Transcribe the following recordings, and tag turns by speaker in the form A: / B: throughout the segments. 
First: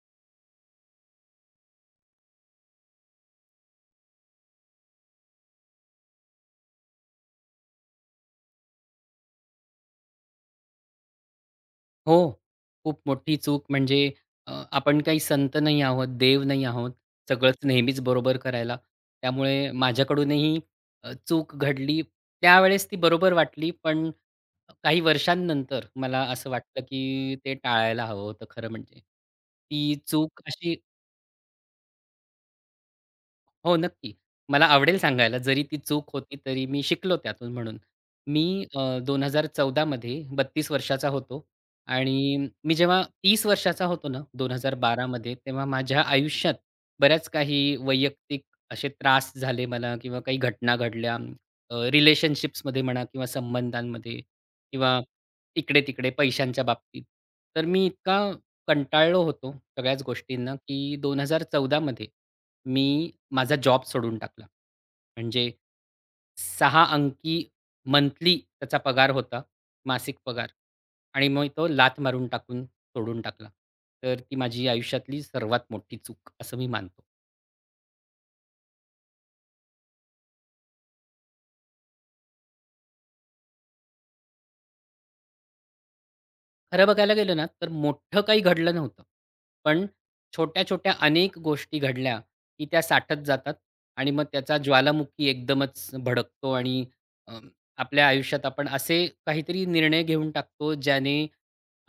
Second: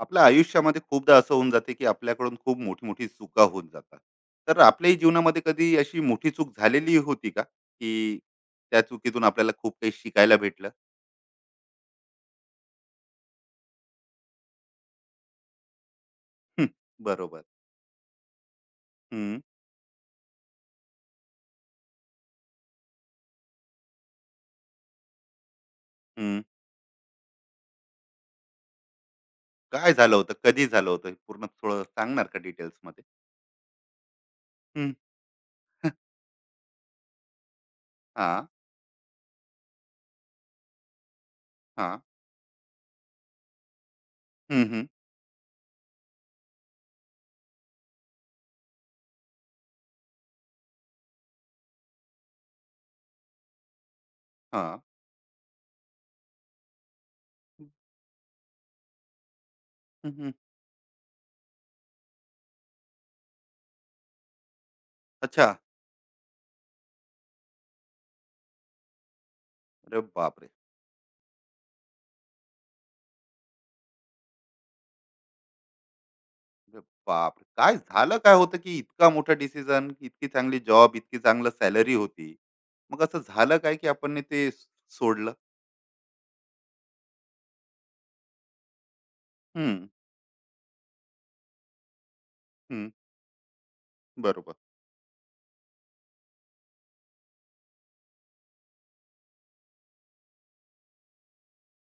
A: आपल्या आयुष्यामध्ये खूपदा असं होऊन जाते की आपल्याकडून खूप मोठी मोठी चुका होऊन जातात तर आपल्याही जीवनामध्ये कधी अशी मोठी चूक झालेली होती का की त्या चुकीतून आपल्याला खूप काही शिकायला भेटलं.
B: हो. खूप मोठी चूक म्हणजे अ, आपण काही संत नाही आहोत, देव नाही
A: हं,
B: आहोत.
A: बरोबर.
B: सगळंच नेहमीच बरोबर करायला.
A: हं,
B: त्यामुळे माझ्याकडूनही चूक घडली. त्यावेळेस ती बरोबर वाटली, पण काही वर्षांनंतर मला
A: हं.
B: असं वाटलं, की ते टाळायला हवं होतं खरं म्हणजे.
A: काय
B: ती
A: झालं होतं
B: चूक
A: कधी
B: अशी
A: झालं होतं हे पूर्ण थोडं सांगणार का डिटेल्स मध्ये?
B: हो, नक्की. मला
A: हं,
B: आवडेल सांगायला जरी ती चूक होती तरी मी शिकलो त्यातून म्हणून.
A: हा.
B: मी 2014 मध्ये 32 वर्षाचा होतो
A: हा.
B: आणि मी जेव्हा 30 वर्षाचा होतो ना
A: हं, हं.
B: 2012 मध्ये तेव्हा माझ्या आयुष्यात बऱ्याच काही वैयक्तिक असे त्रास झाले मला किंवा काही घटना घडल्या. रिलेशनशिप्समध्ये म्हणा किंवा संबंधांमध्ये
A: हा.
B: किंवा इकडे-तिकडे पैशांच्या बाबतीत. तर मी इतका कंटाळलो होतो सगळ्याच
A: हं, हं.
B: गोष्टींना, की 2014 मध्ये मी माझा जॉब सोडून टाकला.
A: अच्छा.
B: म्हणजे 6 अंकी मंथली त्याचा पगार होता,
A: अरे
B: मासिक
A: बापरे.
B: पगार आणि मग तो लात मारून टाकून सोडून टाकला. तर ती माझी आयुष्यातली सर्वात मोठी चूक असं मी
A: अरे
B: मानतो.
A: बापरे! काय झालं काय होतं, की इतका मोठा डिसिजन, इतकी चांगली जॉब, इतकी चांगलं सॅलरी होती. मग असं झालं काय, की आपण ने ते सोडलं?
B: खरं बघायला गेलं ना, तर मोठं काही घडलं नव्हतं.
A: हं,
B: पण छोट्या-छोट्या अनेक गोष्टी घडल्या, की त्या
A: हं,
B: साठत जातात आणि मग
A: बरोबर.
B: त्याचा ज्वालामुखी एकदमच भडकतो आणि अ, आपल्या आयुष्यात आपण असे काहीतरी निर्णय घेऊन टाकतो, ज्याने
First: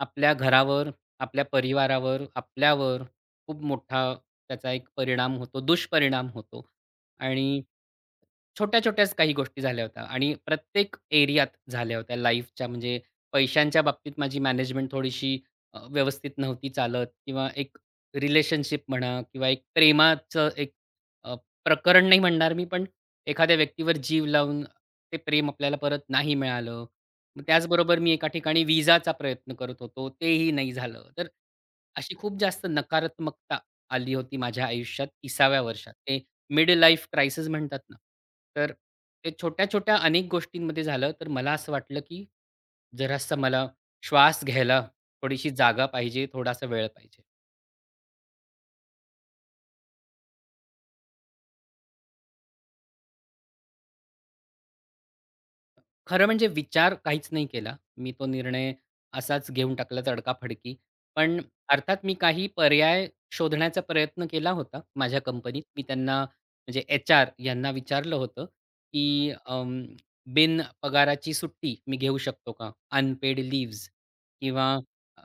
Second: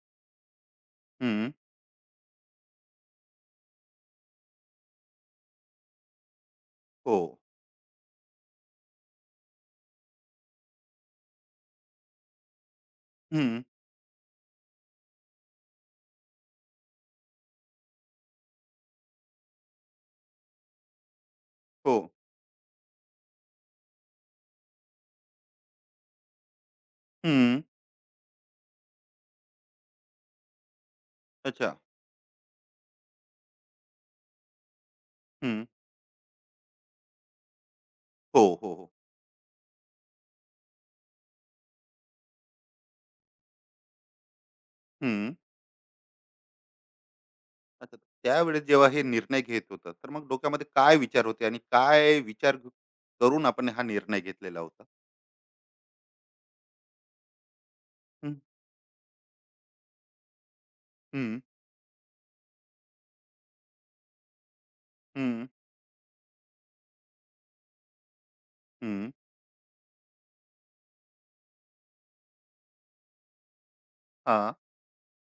B: आपल्या घरावर, आपल्या
A: हं.
B: परिवारावर, आपल्यावर खूप मोठा त्याचा एक परिणाम होतो, दुष्परिणाम होतो.
A: हो.
B: आणि छोट्या-छोट्याच काही गोष्टी झाल्या होत्या आणि प्रत्येक एरियात झाल्या होत्या लाईफच्या म्हणजे
A: हं.
B: पैशांच्या बाबतीत माझी मॅनेजमेंट थोडीशी व्यवस्थित नव्हती चालत किंवा एक रिलेशनशिप म्हणा किंवा एक प्रेमाचं एक अ,
A: हो.
B: प्रकरण नाही म्हणणार मी, पण एखाद्या व्यक्तीवर जीव लावून ते प्रेम आपल्याला परत नाही मिळालं. मग
A: हं.
B: त्याचबरोबर मी एका ठिकाणी विजाचा प्रयत्न करत होतो, तेही नाही झालं. तर
A: अच्छा.
B: अशी खूप जास्त नकारात्मकता आली होती माझ्या आयुष्यात 30व्या
A: हं.
B: वर्षात. ते मिड लाईफ क्रायसिस म्हणतात ना,
A: हो,
B: तर
A: हो, हो.
B: ते छोट्या-छोट्या अनेक गोष्टींमध्ये झालं. तर मला असं वाटलं की जरासा मला श्वास घ्यायला
A: हं.
B: थोडीशी जागा पाहिजे, थोडासा वेळ पाहिजे.
A: अच्छा. त्यावेळेस जेव्हा हे निर्णय घेत होता, तर मग डोक्यामध्ये काय विचार होते आणि काय विचार करून आपण हा निर्णय घेतलेला होता?
B: खरं म्हणजे विचार काहीच नाही केला. मी तो
A: हं,
B: निर्णय असाच घेऊन टाकला तडकाफडकी.
A: हं,
B: पण अर्थात मी काही पर्याय शोधण्याचा प्रयत्न केला होता माझ्या
A: हं,
B: कंपनीत. मी त्यांना म्हणजे एच-आर यांना विचारलं होतं,
A: हं.
B: की बिन पगाराची सुट्टी मी घेऊ शकतो का? अनपेड लीव्हज
A: हां,
B: किंवा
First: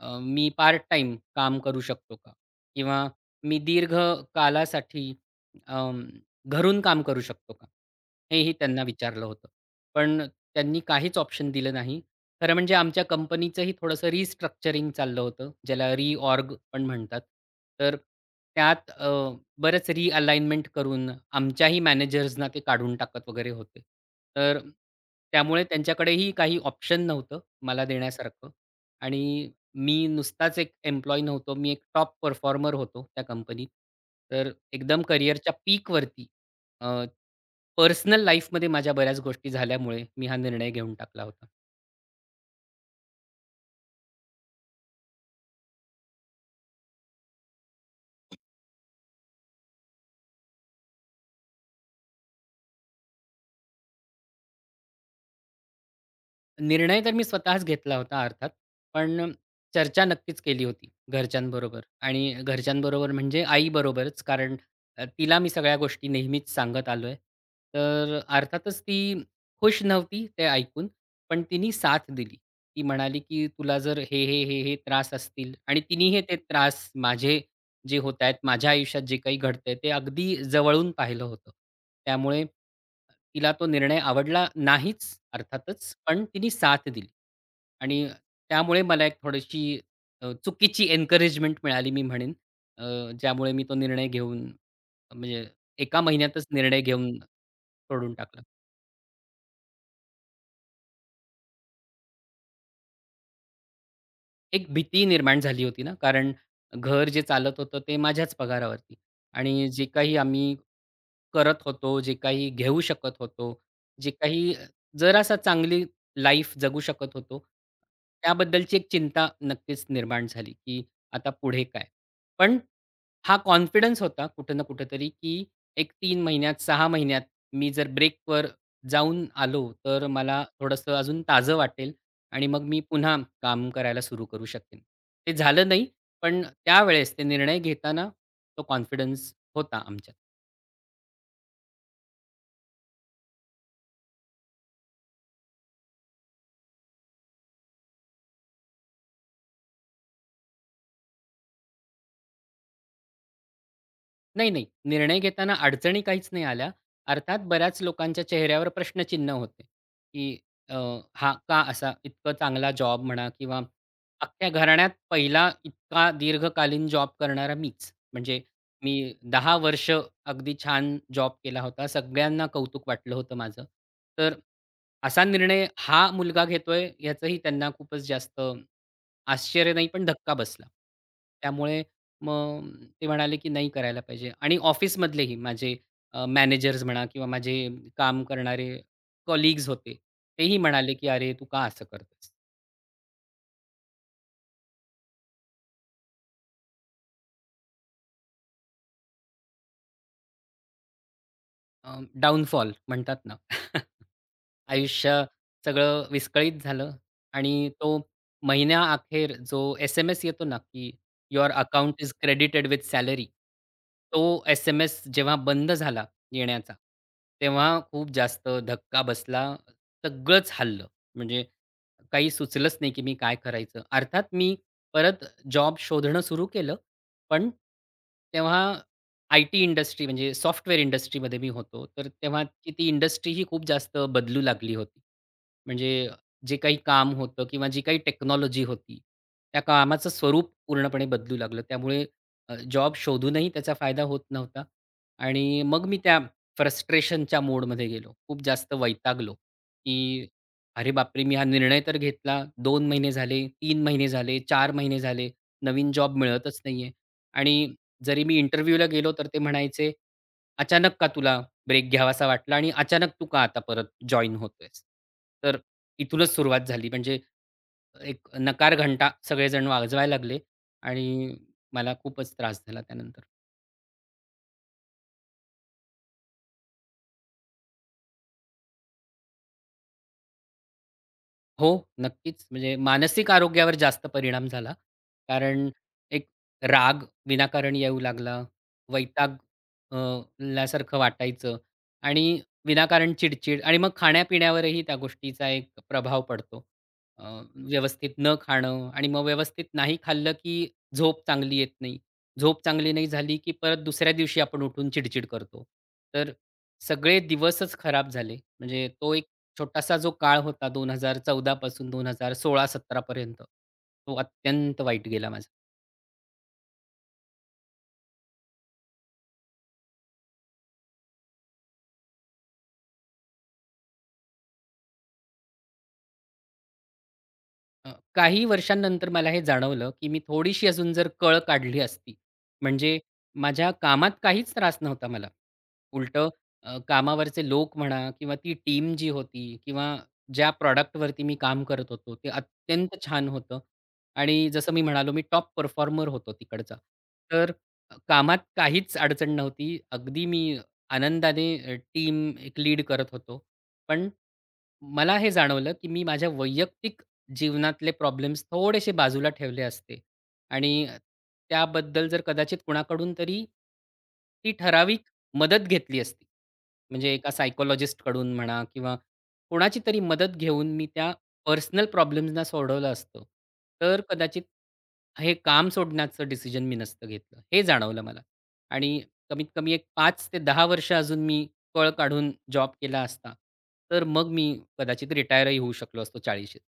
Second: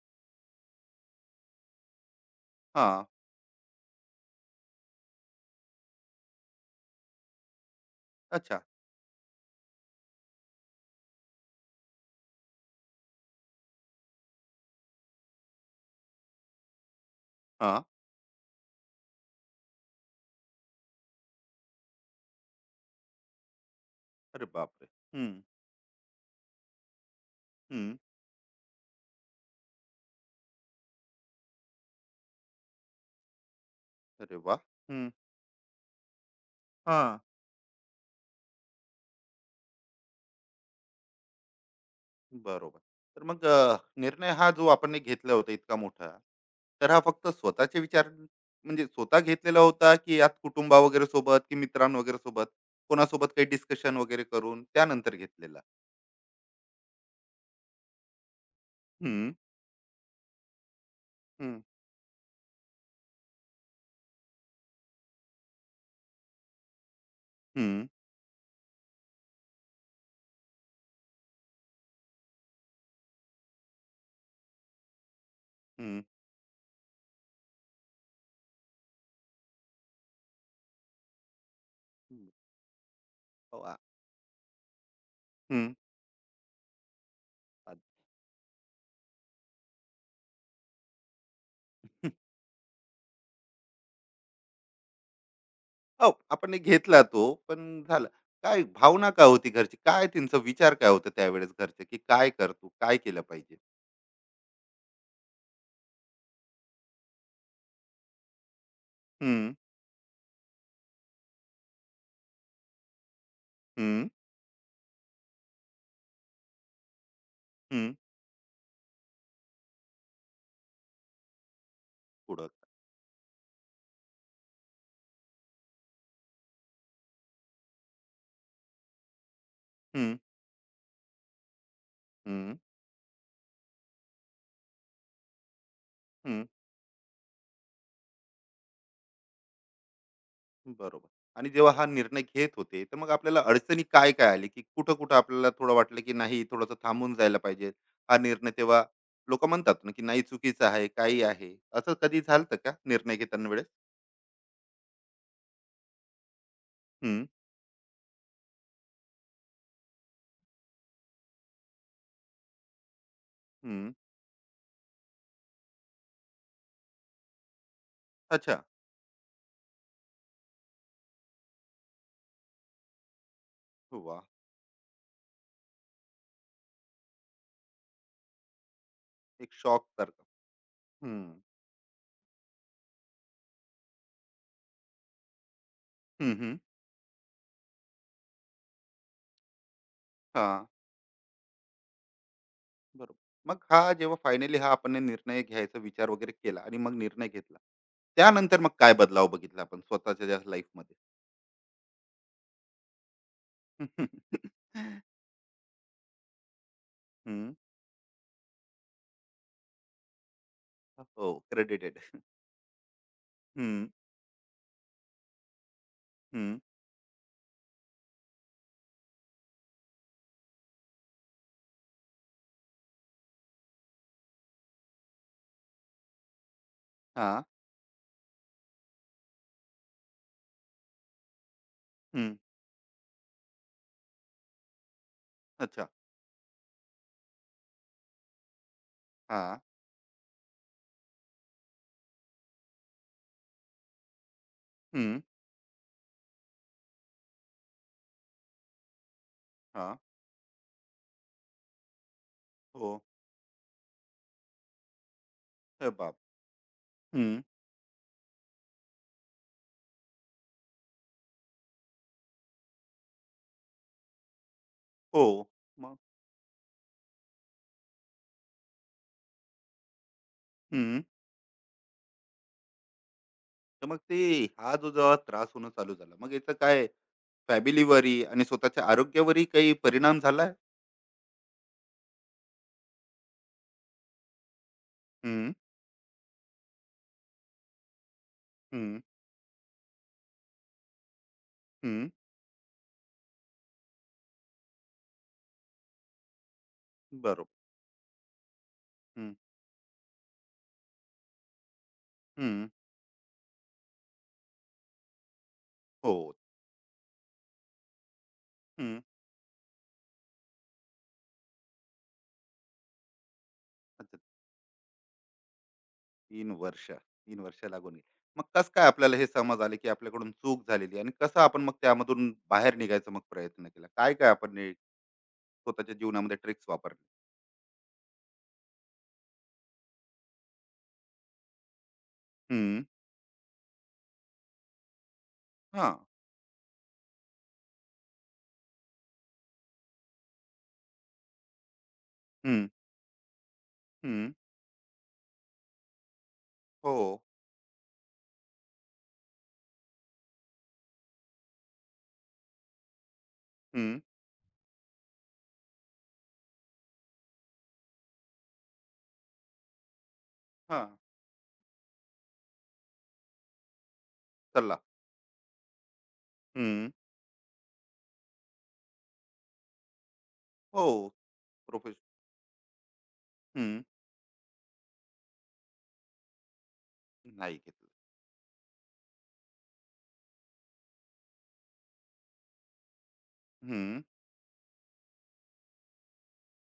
B: मी पार्ट टाईम काम करू शकतो का?
A: हां.
B: किंवा मी दीर्घ कालासाठी अं, घरून काम करू शकतो का? हेही
A: अच्छा.
B: त्यांना विचारलं होतं. पण त्यांनी काहीच ऑप्शन दिलं नाही. खरं म्हणजे आमच्या कंपनीचंही थोडंसं रिस्ट्रक्चरिंग चाललं होतं, ज्याला रिऑर्ग पण म्हणतात.
A: हां.
B: तर त्यात बरंच रिअलाइनमेंट करून आमच्याही मॅनेजर्सना ते काढून टाकत वगैरे होते.
A: अरे
B: तर
A: बापरे! हं.
B: त्यामुळे त्यांच्याकडेही काही ऑप्शन नव्हतं मला देण्यासारखं आणि मी नुसताच एक एम्प्लॉयी नव्हतो. मी एक टॉप परफॉर्मर होतो त्या कंपनीत.
A: अरे
B: तर
A: वा!
B: एकदम
A: हं.
B: करिअरच्या पीकवरती अ,
A: हां.
B: पर्सनल लाईफमध्ये माझ्या बऱ्याच गोष्टी झाल्यामुळे मी हा निर्णय घेऊन टाकला होता.
A: बरोबर. तर मग अ, निर्णय हा जो आपण ने घेतला होता इतका मोठा, तर हा फक्त स्वतःचे विचार म्हणजे स्वतः घेतलेला होता, की यात कुटुंबा वगैरे सोबत की मित्रां वगैरे सोबत, कोणासोबत काही डिस्कशन वगैरे करून त्यानंतर घेतलेला?
B: निर्णय तर मी स्वतःच घेतला होता अर्थात.
A: हं,
B: पण चर्चा नक्कीच केली होती
A: हं.
B: घरच्यांबरोबर आणि घरच्यांबरोबर म्हणजे आईबरोबरच कारण तिला मी सगळ्या गोष्टी नेहमीच सांगत आलोय.
A: हं,
B: तर अर्थातच ती खुश नव्हती ते ऐकून, पण तिनी साथ दिली. ती म्हणाली, की "तुला जर हे, हे, हे, हे त्रास असतील" आणि
A: हं,
B: तिनीही ते त्रास माझे जे होतायत, माझ्या आयुष्यात जे काही घडतंय ते अगदी जवळून पाहिलं होतं.
A: हं.
B: त्यामुळे तिला तो
A: वा!
B: निर्णय आवडला नाहीच
A: हं.
B: अर्थातच, पण तिने साथ दिली. आणि त्यामुळे मला एक थोडीशी चुकीची एन्करेजमेंट मिळाली मी
A: हं.
B: म्हणेन. अ, ज्यामुळे मी तो निर्णय घेऊन म्हणजे एका
A: हो,
B: महिन्यातच
A: आपण ने
B: निर्णय
A: घेतला
B: घेऊन
A: तो, पण झालं.
B: सोडून टाकला.
A: काय भावना काय होती घरची? काय त्यांचा विचार काय होता त्यावेळेस घरचे, की काय कर काय केलं पाहिजे?
B: एक भीती निर्माण झाली होती ना, कारण घर जे चालत होतं ते माझ्याच पगारावरती
A: हं,
B: आणि जे काही आम्ही करत होतो, जे काही घेऊ शकत होतो,
A: हं,
B: जे काही जरासा चांगली लाईफ जगू शकत होतो,
A: हं.
B: त्याबद्दलची एक चिंता नक्कीच निर्माण झाली, की आता पुढे काय?
A: पुढं.
B: पण हा कॉन्फिडन्स होता कुठं ना कुठेतरी, की एक 3 महिन्यात, 6 महिन्यात मी जर ब्रेकवर जाऊन आलो, तर
A: हं.
B: मला थोडंसं अजून ताजं वाटेल आणि
A: हं,
B: मग मी पुन्हा काम करायला सुरू करू शकेन. ते झालं नाही, पण
A: हं.
B: त्यावेळेस ते निर्णय घेताना तो कॉन्फिडन्स होता आमच्यात.
A: बरोबर. आणि जेव्हा हा निर्णय घेत होते, तर मग आपल्याला अडचणी काय-काय आली, की कुठं-कुठं आपल्याला थोडं वाटलं, की नाही थोडंसं थांबून जायला पाहिजे? हा निर्णय तेव्हा लोकं म्हणतात ना, की नाही चुकीचं आहे, काही आहे. असं कधी झालं का निर्णय घेताना वेळेस?
B: नाही, नाही. निर्णय घेताना अडचणी काहीच नाही आल्या.
A: हं,
B: अर्थात बऱ्याच लोकांच्या चेहऱ्यावर प्रश्नचिन्ह होते, की अ, हा का असा इतकं चांगला जॉब म्हणा किंवा
A: हं.
B: अख्ख्या घराण्यात पहिला इतका दीर्घकालीन जॉब करणारा मीच. म्हणजे
A: अच्छा.
B: मी 10 वर्ष अगदी छान जॉब केला होता. सगळ्यांना कौतुक वाटलं होतं माझं.
A: वाह!
B: तर असा निर्णय हा मुलगा घेतोय याचंही त्यांना खूपच जास्त
A: एक
B: आश्चर्य
A: शॉक
B: नाही पण
A: सारखं.
B: धक्का बसला.
A: हं.
B: त्यामुळे मग ते म्हणाले, की नाही करायला पाहिजे आणि ऑफिसमधलेही माझे
A: हं, हं.
B: मॅनेजर्स म्हणा किंवा माझे काम करणारे कलीग्स होते. तेही
A: हां.
B: म्हणाले, की "अरे, तू का असं करतोयस?"
A: बरोबर. मग हा जेव्हा फायनली हा आपण निर्णय घ्यायचा विचार वगैरे केला आणि मग निर्णय घेतला. त्यानंतर मग काय बदलाव बघितला आपण स्वतःच्या लाईफमध्ये?
B: डाउनफॉल म्हणतात ना.
A: हं.
B: आयुष्य सगळं विस्कळीत झालं आणि तो महिन्या महिन्याअखेर जो एस-एम-एस येतो ना, की
A: हो,
B: "your
A: credited.
B: Account is credited with salary."
A: हं,
B: तो एस-एम-एस जेव्हा बंद झाला
A: हं.
B: येण्याचा, तेव्हा खूप जास्त धक्का बसला. सगळंच हललं. म्हणजे काही सुचलंच नाही, की मी काय करायचं? अर्थात मी परत जॉब शोधणं सुरू केलं.
A: हां,
B: पण तेव्हा आय-टी इंडस्ट्री म्हणजे सॉफ्टवेअर इंडस्ट्रीमध्ये मी होतो. तर
A: हं.
B: तेव्हा की ती इंडस्ट्री ही खूप जास्त बदलू लागली होती.
A: अच्छा.
B: म्हणजे जे काही काम होतं किंवा जी काही टेक्नॉलॉजी होती,
A: हां,
B: त्या कामाचं स्वरूप पूर्णपणे बदलू लागलं. त्यामुळे जॉब शोधूनही त्याचा फायदा होत नव्हता.
A: हं.
B: आणि मग मी त्या फ्रस्ट्रेशनच्या मोडमध्ये गेलो. खूप जास्त वैतागलो,
A: हां.
B: की अरे बापरे! मी हा निर्णय तर घेतला. 2
A: हो.
B: महिने झाले, 3 महिने झाले, 4 महिने झाले.
A: अरे
B: नवीन
A: बाप!
B: जॉब मिळतच नाहीये.
A: हं.
B: आणि जरी मी इंटरव्ह्यूला गेलो तर ते म्हणायचे, "अचानक का तुला ब्रेक घ्यावासा वाटला आणि अचानक तू का आता परत जॉइन होतोयस?"
A: हो.
B: तर
A: मग?
B: इथूनच सुरुवात झाली. म्हणजे एक नकार घंटा सगळेजण वाजवायला लागले
A: हं.
B: आणि मला खूपच त्रास झाला त्यानंतर.
A: तर मग ते हा जो जेव्हा त्रास होणं चालू झाला, मग याचा काय फॅमिलीवरही आणि स्वतःच्या आरोग्यावरही काही परिणाम झाला?
B: हो, नक्कीच. म्हणजे मानसिक आरोग्यावर जास्त परिणाम झाला.
A: हं,
B: कारण एक राग विनाकारण येऊ लागला.
A: हं,
B: वैताग अ, ल्यासारखं वाटायचं
A: हं.
B: आणि विनाकारण चिडचिड आणि मग खाण्यापिण्यावरही त्या गोष्टीचा एक प्रभाव पडतो. अ,
A: बरोबर.
B: व्यवस्थित न खाणं आणि मग
A: हं,
B: व्यवस्थित नाही खाल्लं, की झोप चांगली येत नाही. झोप
A: हं.
B: चांगली नाही झाली, की परत दुसऱ्या दिवशी आपण उठून चिडचिड करतो.
A: हो.
B: तर सगळे दिवसच खराब झाले. म्हणजे
A: हं.
B: तो छोटासा जो काळ होता 2014 पासून 2016-17 पर्यंत, तो
A: अच्छा.
B: अत्यंत वाईट गेला माझा.
A: 3 वर्ष, 3 वर्ष लागून गेली. मग कसं काय आपल्याला हे समज आले, की आपल्याकडून चूक झालेली आहे आणि कसं आपण मग त्यामधून बाहेर निघायचा मग प्रयत्न केला? काय-काय आपण स्वतःच्या जीवनामध्ये ट्रिक्स वापरले?
B: काही वर्षांनंतर मला हे जाणवलं, की मी थोडीशी अजून जर कळ काढली असती,
A: हम्म.
B: म्हणजे माझ्या कामात काहीच त्रास नव्हता मला.
A: हा.
B: उलटं कामावरचे लोक म्हणा किंवा ती टीम जी होती किंवा ज्या प्रॉडक्टवरती मी काम करत होतो, ते
A: हम्म.
B: अत्यंत छान होतं
A: हम्म.
B: आणि जसं मी म्हणालो, मी टॉप परफॉर्मर होतो तिकडचा.
A: हो.
B: तर कामात काहीच अडचण नव्हती. अगदी मी आनंदाने टीम एक लीड करत होतो.
A: हम्म.
B: पण मला हे जाणवलं, की मी माझ्या वैयक्तिक जीवनातले प्रॉब्लेम्स थोडेसे बाजूला ठेवले असते
A: हा.
B: आणि त्याबद्दल जर कदाचित कुणाकडून तरी ती
A: सल्ला.
B: ठराविक मदत घेतली असती.
A: हम्म.
B: म्हणजे एका सायकॉलॉजिस्टकडून म्हणा किंवा कोणाची तरी मदत घेऊन
A: हो.
B: मी त्या पर्सनल
A: प्रोफेश.
B: प्रॉब्लेम्सना सोडवलं असतं,
A: हम्म.
B: तर कदाचित हे काम सोडण्याचं डिसिजन मी नसतं घेतलं.
A: नाही
B: हे
A: घेतलं.
B: जाणवलं मला आणि कमीत कमी एक 5 ते 10 वर्ष अजून मी पळ काढून जॉब केला असता,
A: हम्म.
B: तर मग मी कदाचित रिटायरही होऊ शकलो असतो 40शीत.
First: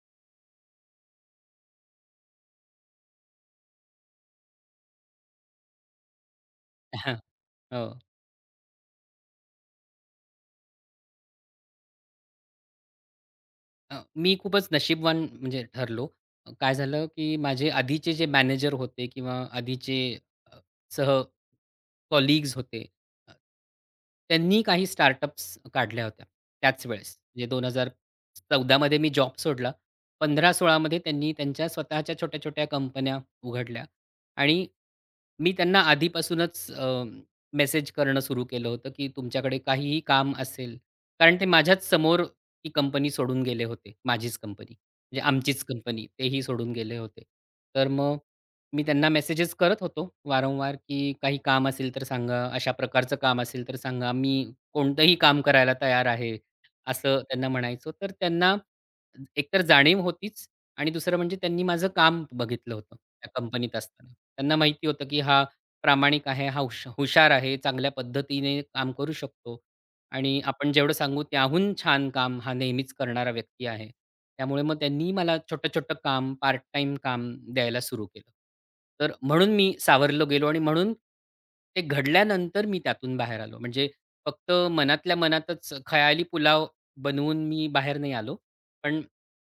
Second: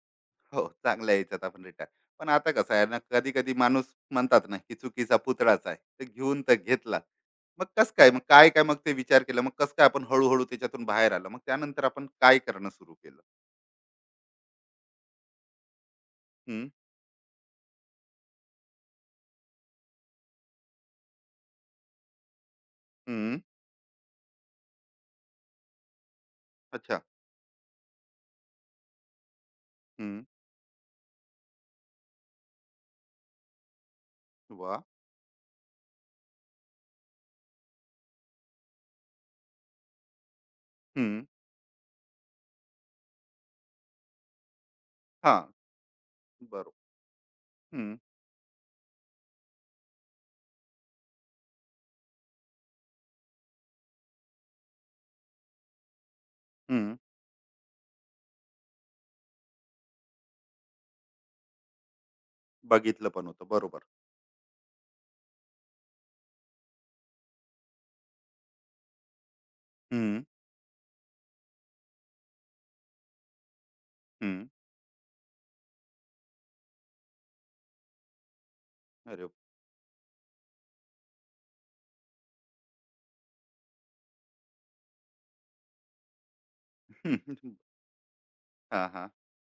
A: हो, चांगलं आहे याच्यात आपण रिटायर. पण आता कसं आहे ना, कधी कधी माणूस म्हणतात ना, की चुकीचा पुतळाच आहे तर घेऊन तर घेतला. मग कस
B: हो.
A: काय, मग काय काय, मग ते विचार केला, मग कस काय आपण हळूहळू त्याच्यातून बाहेर आलो, मग त्यानंतर आपण काय करणं सुरू केलं?
B: मी खूपच नशीबवान म्हणजे ठरलो.
A: हम्म.
B: काय झालं, की माझे आधीचे जे मॅनेजर होते किंवा आधीचे अ, सह कलीग्स होते, अ,
A: हम्म.
B: त्यांनी काही स्टार्टअप्स काढल्या होत्या त्याच
A: अच्छा.
B: वेळेस. म्हणजे 2014 मध्ये मी जॉब सोडला.
A: हम्म.
B: 15-16 त्यांनी त्यांच्या स्वतःच्या छोट्या-छोट्या कंपन्या उघडल्या आणि
A: वा.
B: मी त्यांना आधीपासूनच मेसेज करणं सुरू केलं होतं, की तुमच्याकडे काहीही काम असेल,
A: हम्म.
B: कारण ते माझ्याच समोर ती कंपनी सोडून गेले होते. माझीच कंपनी, म्हणजे
A: हा.
B: आमचीच कंपनी तेही
A: बरोबर.
B: सोडून गेले होते. तर
A: हम्म.
B: मग मी त्यांना मेसेजेस करत होतो वारंवार, की काही काम असेल तर सांगा, अशा प्रकारचं काम असेल तर सांगा, मी कोणतंही काम करायला तयार आहे,
A: हम्म.
B: असं त्यांना म्हणायचो. तर त्यांना एकतर जाणीव होतीच आणि दुसरं म्हणजे त्यांनी माझं काम बघितलं होतं
A: बघितलं पण
B: त्या
A: होतं,
B: कंपनीत
A: बरोबर.
B: असताना. त्यांना माहिती होतं, की हा प्रामाणिक आहे, हा हुशार आहे, चांगल्या पद्धतीने काम करू शकतो
A: हं,
B: आणि आपण जेवढं सांगू त्याहून छान काम हा नेहमीच करणारा व्यक्ती आहे.
A: हं.
B: त्यामुळे मग त्यांनी मला छोटं-छोटं काम, पार्ट टाईम काम द्यायला सुरू केलं. तर
A: अरे.
B: म्हणून मी सावरलो गेलो आणि म्हणून ते घडल्यानंतर मी त्यातून बाहेर आलो. म्हणजे फक्त मनातल्या मनातच खयाली पुलाव
A: हां, हां.
B: बनवून मी बाहेर नाही आलो. पण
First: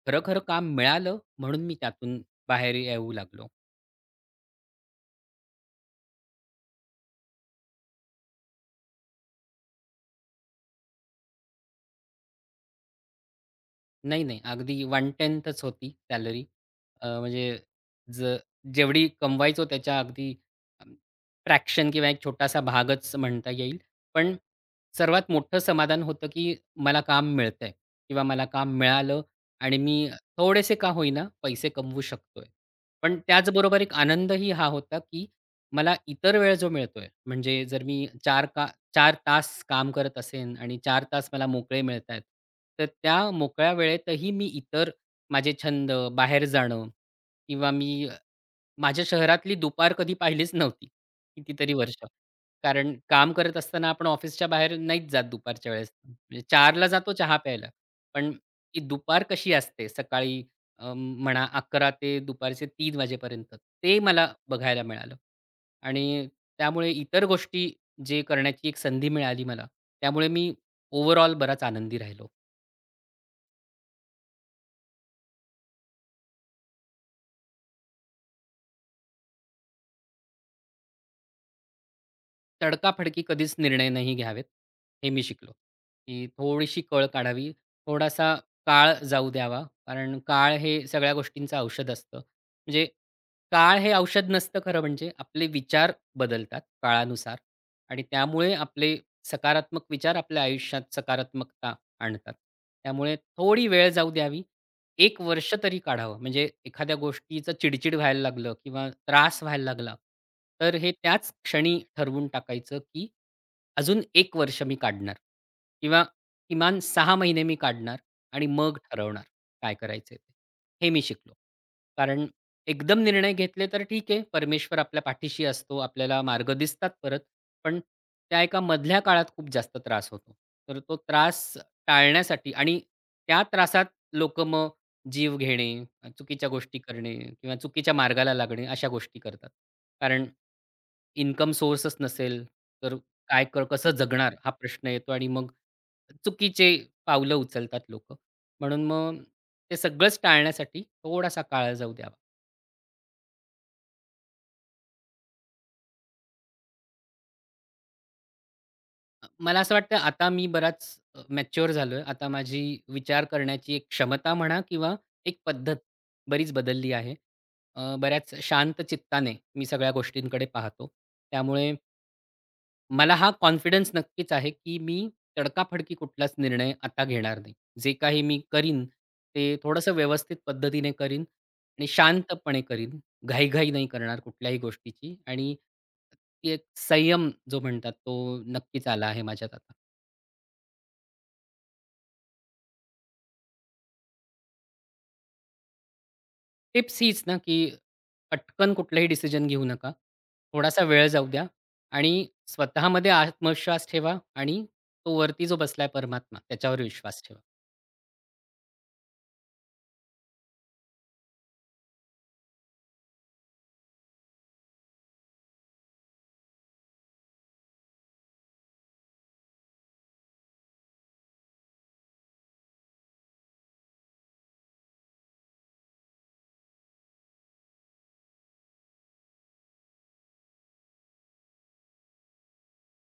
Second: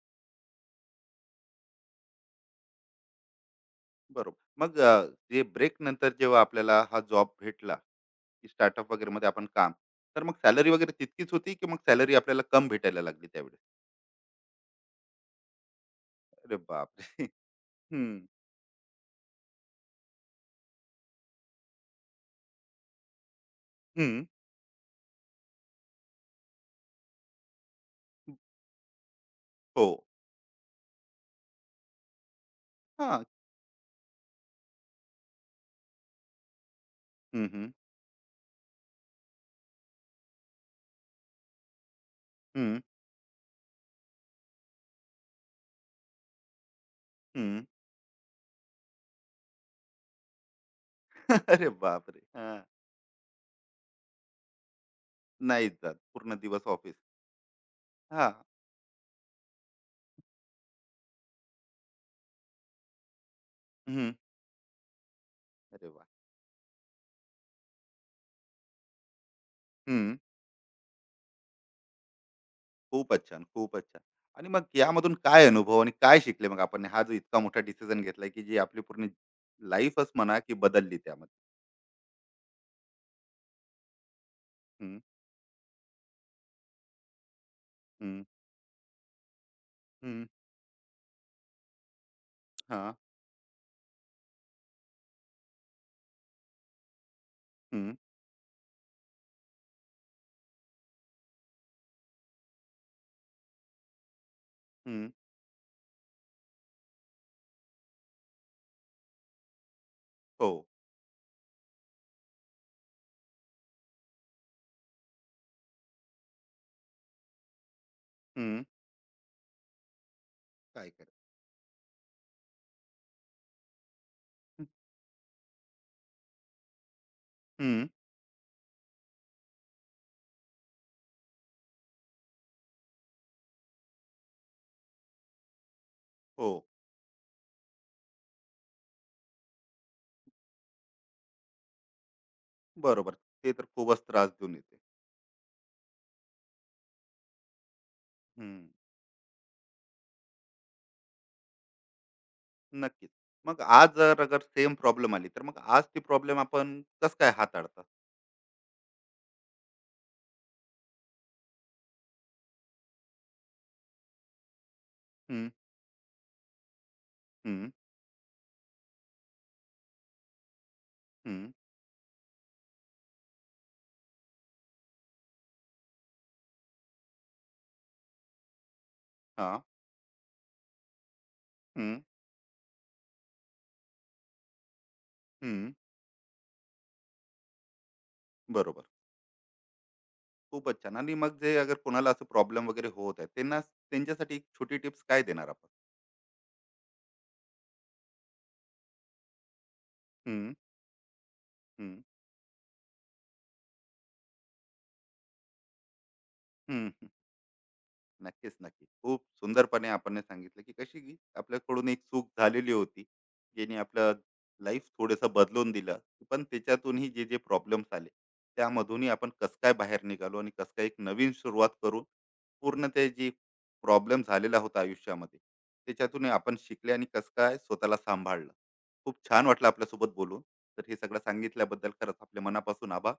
B: खरं-खरं काम मिळालं म्हणून मी त्यातून बाहेर येऊ लागलो.
A: बरोबर. मग अ, जे ब्रेक नंतर जेव्हा आपल्याला हा जॉब भेटला, की स्टार्टअप वगैरेमध्ये आपण काम, तर मग सॅलरी वगैरे तितकीच होती, की मग सॅलरी आपल्याला कम भेटायला लागली त्यावेळेस?
B: नाही, नाही. अगदी 1/10च होती सॅलरी.
A: अरे बापरे!
B: म्हणजे
A: हं,
B: ज जेवढी कमवायचो त्याच्या अगदी अ, फ्रॅक्शन किंवा एक छोटासा भागच म्हणता येईल.
A: हं.
B: पण सर्वात मोठं समाधान होतं, की मला काम मिळतंय किंवा मला काम मिळालं आणि
A: हो.
B: मी थोडेसे का होईना पैसे कमवू शकतोय. पण
A: हां.
B: त्याचबरोबर एक आनंदही हा होता, की मला इतर वेळ जो मिळतोय
A: हं,
B: म्हणजे
A: हं.
B: जर मी 4 का 4 तास काम करत असेन आणि 4 तास मला मोकळे मिळतायत.
A: हं,
B: तर त्या मोकळ्या वेळेतही मी इतर माझे छंद, बाहेर जाणं
A: हं.
B: किंवा मी माझ्या शहरातली दुपार कधी पाहिलीच नव्हती,
A: अरे
B: कितीतरी वर्ष.
A: बापरे! हां.
B: कारण काम करत असताना आपण ऑफिसच्या बाहेर नाहीच जात दुपारच्या
A: नाहीच
B: वेळेस.
A: जात. पूर्ण
B: म्हणजे
A: दिवस
B: 4:00ला
A: ऑफिस.
B: जातो चहा प्यायला. पण
A: हां.
B: ती दुपार कशी असते सकाळी म्हणा 11:00 ते दुपारचे 3:00 वाजेपर्यंत ते
A: हं.
B: मला बघायला मिळालं.
A: अरे वाह!
B: आणि त्यामुळे इतर गोष्टी जे करण्याची एक संधी मिळाली मला, त्यामुळे मी ओव्हरऑल बराच आनंदी राहिलो.
A: खूपच छान, खूपच छान. आणि मग यामधून काय अनुभव आणि काय शिकले मग आपण? हा जो इतका मोठा डिसिजन घेतलाय, की जी आपली पूर्ण लाईफच म्हणा की बदलली त्यामध्ये?
B: तडकाफडकी कधीच निर्णय नाही घ्यावेत,
A: हं,
B: हे मी शिकलो, की थोडीशी कळ काढावी.
A: हं,
B: थोडासा काळ जाऊ द्यावा, कारण
A: हं,
B: काळ हे सगळ्या गोष्टींचं औषध असतं. म्हणजे
A: हां,
B: काळ हे औषध नसतं खरं म्हणजे. आपले विचार बदलतात काळानुसार
A: हं,
B: आणि त्यामुळे आपले सकारात्मक विचार आपल्या आयुष्यात सकारात्मकता आणतात. त्यामुळे थोडी वेळ जाऊ द्यावी
A: हं,
B: एक वर्ष तरी काढावं. म्हणजे एखाद्या गोष्टीचं चिडचिड व्हायला लागलं किंवा त्रास व्हायला लागला,
A: हो,
B: तर हे त्याच क्षणी ठरवून टाकायचं, की अजून एक वर्ष मी काढणार किंवा किमान 6 महिने मी काढणार आणि
A: हं,
B: मग ठरवणार काय करायचंय ते.
A: काय
B: हे मी
A: करायचं?
B: शिकलो. कारण एकदम निर्णय घेतले तर ठीक आहे, परमेश्वर आपल्या पाठीशी असतो, आपल्याला मार्ग दिसतात परत. पण
A: हं,
B: त्या एका मधल्या काळात खूप जास्त त्रास होतो. तर तो त्रास टाळण्यासाठी आणि त्या त्रासात लोकं जीव घेणे,
A: हो,
B: चुकीच्या गोष्टी करणे किंवा चुकीच्या मार्गाला लागणे अशा गोष्टी करतात. कारण इन्कम सोर्सच नसेल, तर
A: बरोबर.
B: काय
A: ते
B: क
A: तर
B: कसं
A: खूपच त्रास
B: जगणार हा
A: देऊन येते.
B: प्रश्न येतो आणि मग चुकीचे पावलं उचलतात लोकं.
A: हं.
B: म्हणून मग ते सगळंच टाळण्यासाठी थोडासा काळ जाऊ द्यावा.
A: नक्कीच. मग आज जर अगर सेम प्रॉब्लेम आली, तर मग आज ती प्रॉब्लेम आपण कसं काय हाताळतात?
B: मला असं वाटतं आता मी बराच मॅच्युअर झालोय. आता माझी विचार करण्याची एक क्षमता म्हणा किंवा एक
A: हं,
B: पद्धत बरीच बदलली आहे.
A: हं,
B: बऱ्याच शांत चित्ताने मी सगळ्या गोष्टींकडे पाहतो.
A: हं,
B: त्यामुळे मला हा कॉन्फिडन्स नक्कीच आहे, की मी तडकाफडकी कुठलाच निर्णय आता घेणार नाही. जे काही मी करीन, ते
A: हां,
B: थोडंसं व्यवस्थित पद्धतीने करीन आणि
A: हं,
B: शांतपणे करीन. घाई-घाई नाही करणार कुठल्याही गोष्टीची आणि
A: हं,
B: ती एक संयम जो म्हणतात तो
A: बरोबर.
B: नक्कीच आला आहे माझ्यात आता.
A: खूपच छान. आणि मग जे अगर कोणाला असं प्रॉब्लेम वगैरे होत आहे, त्यांना त्यांच्यासाठी एक छोटी टिप्स काय देणार आपण?
B: टिप्स हीच ना, की पटकन कुठलंही डिसिजन घेऊ नका.
A: हं,
B: थोडासा वेळ जाऊ द्या
A: हं,
B: आणि स्वतःमध्ये आत्मविश्वास ठेवा आणि तो वरती जो बसलाय परमात्मा त्याच्यावर
A: हं,
B: विश्वास ठेवा.
A: नक्कीच. नक्की खूप सुंदरपणे आपण सांगितलं की कशी की आपल्याकडून एक चूक झालेली होती ज्याने आपलं लाईफ थोडंसं बदलून दिलं, पण त्याच्यातूनही जे जे प्रॉब्लेम्स आले त्यामधूनही आपण कसं काय बाहेर निघालो आणि कसं काय एक नवीन सुरुवात करून पूर्ण ते जी प्रॉब्लेम झालेला होता आयुष्यामध्ये त्याच्यातूनही आपण शिकले आणि कसं काय स्वतःला सांभाळलं. खूप छान वाटलं आपल्यासोबत बोलून. तर हे सगळं सांगितल्याबद्दल खरंच आपल्या मनापासून आभार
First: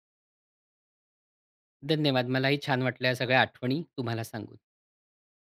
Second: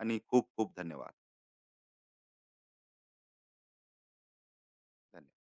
A: आणि खूप खूप धन्यवाद.
B: धन्यवाद. मलाही छान वाटलं या सगळ्या आठवणी तुम्हाला सांगून.
A: धन्यवाद.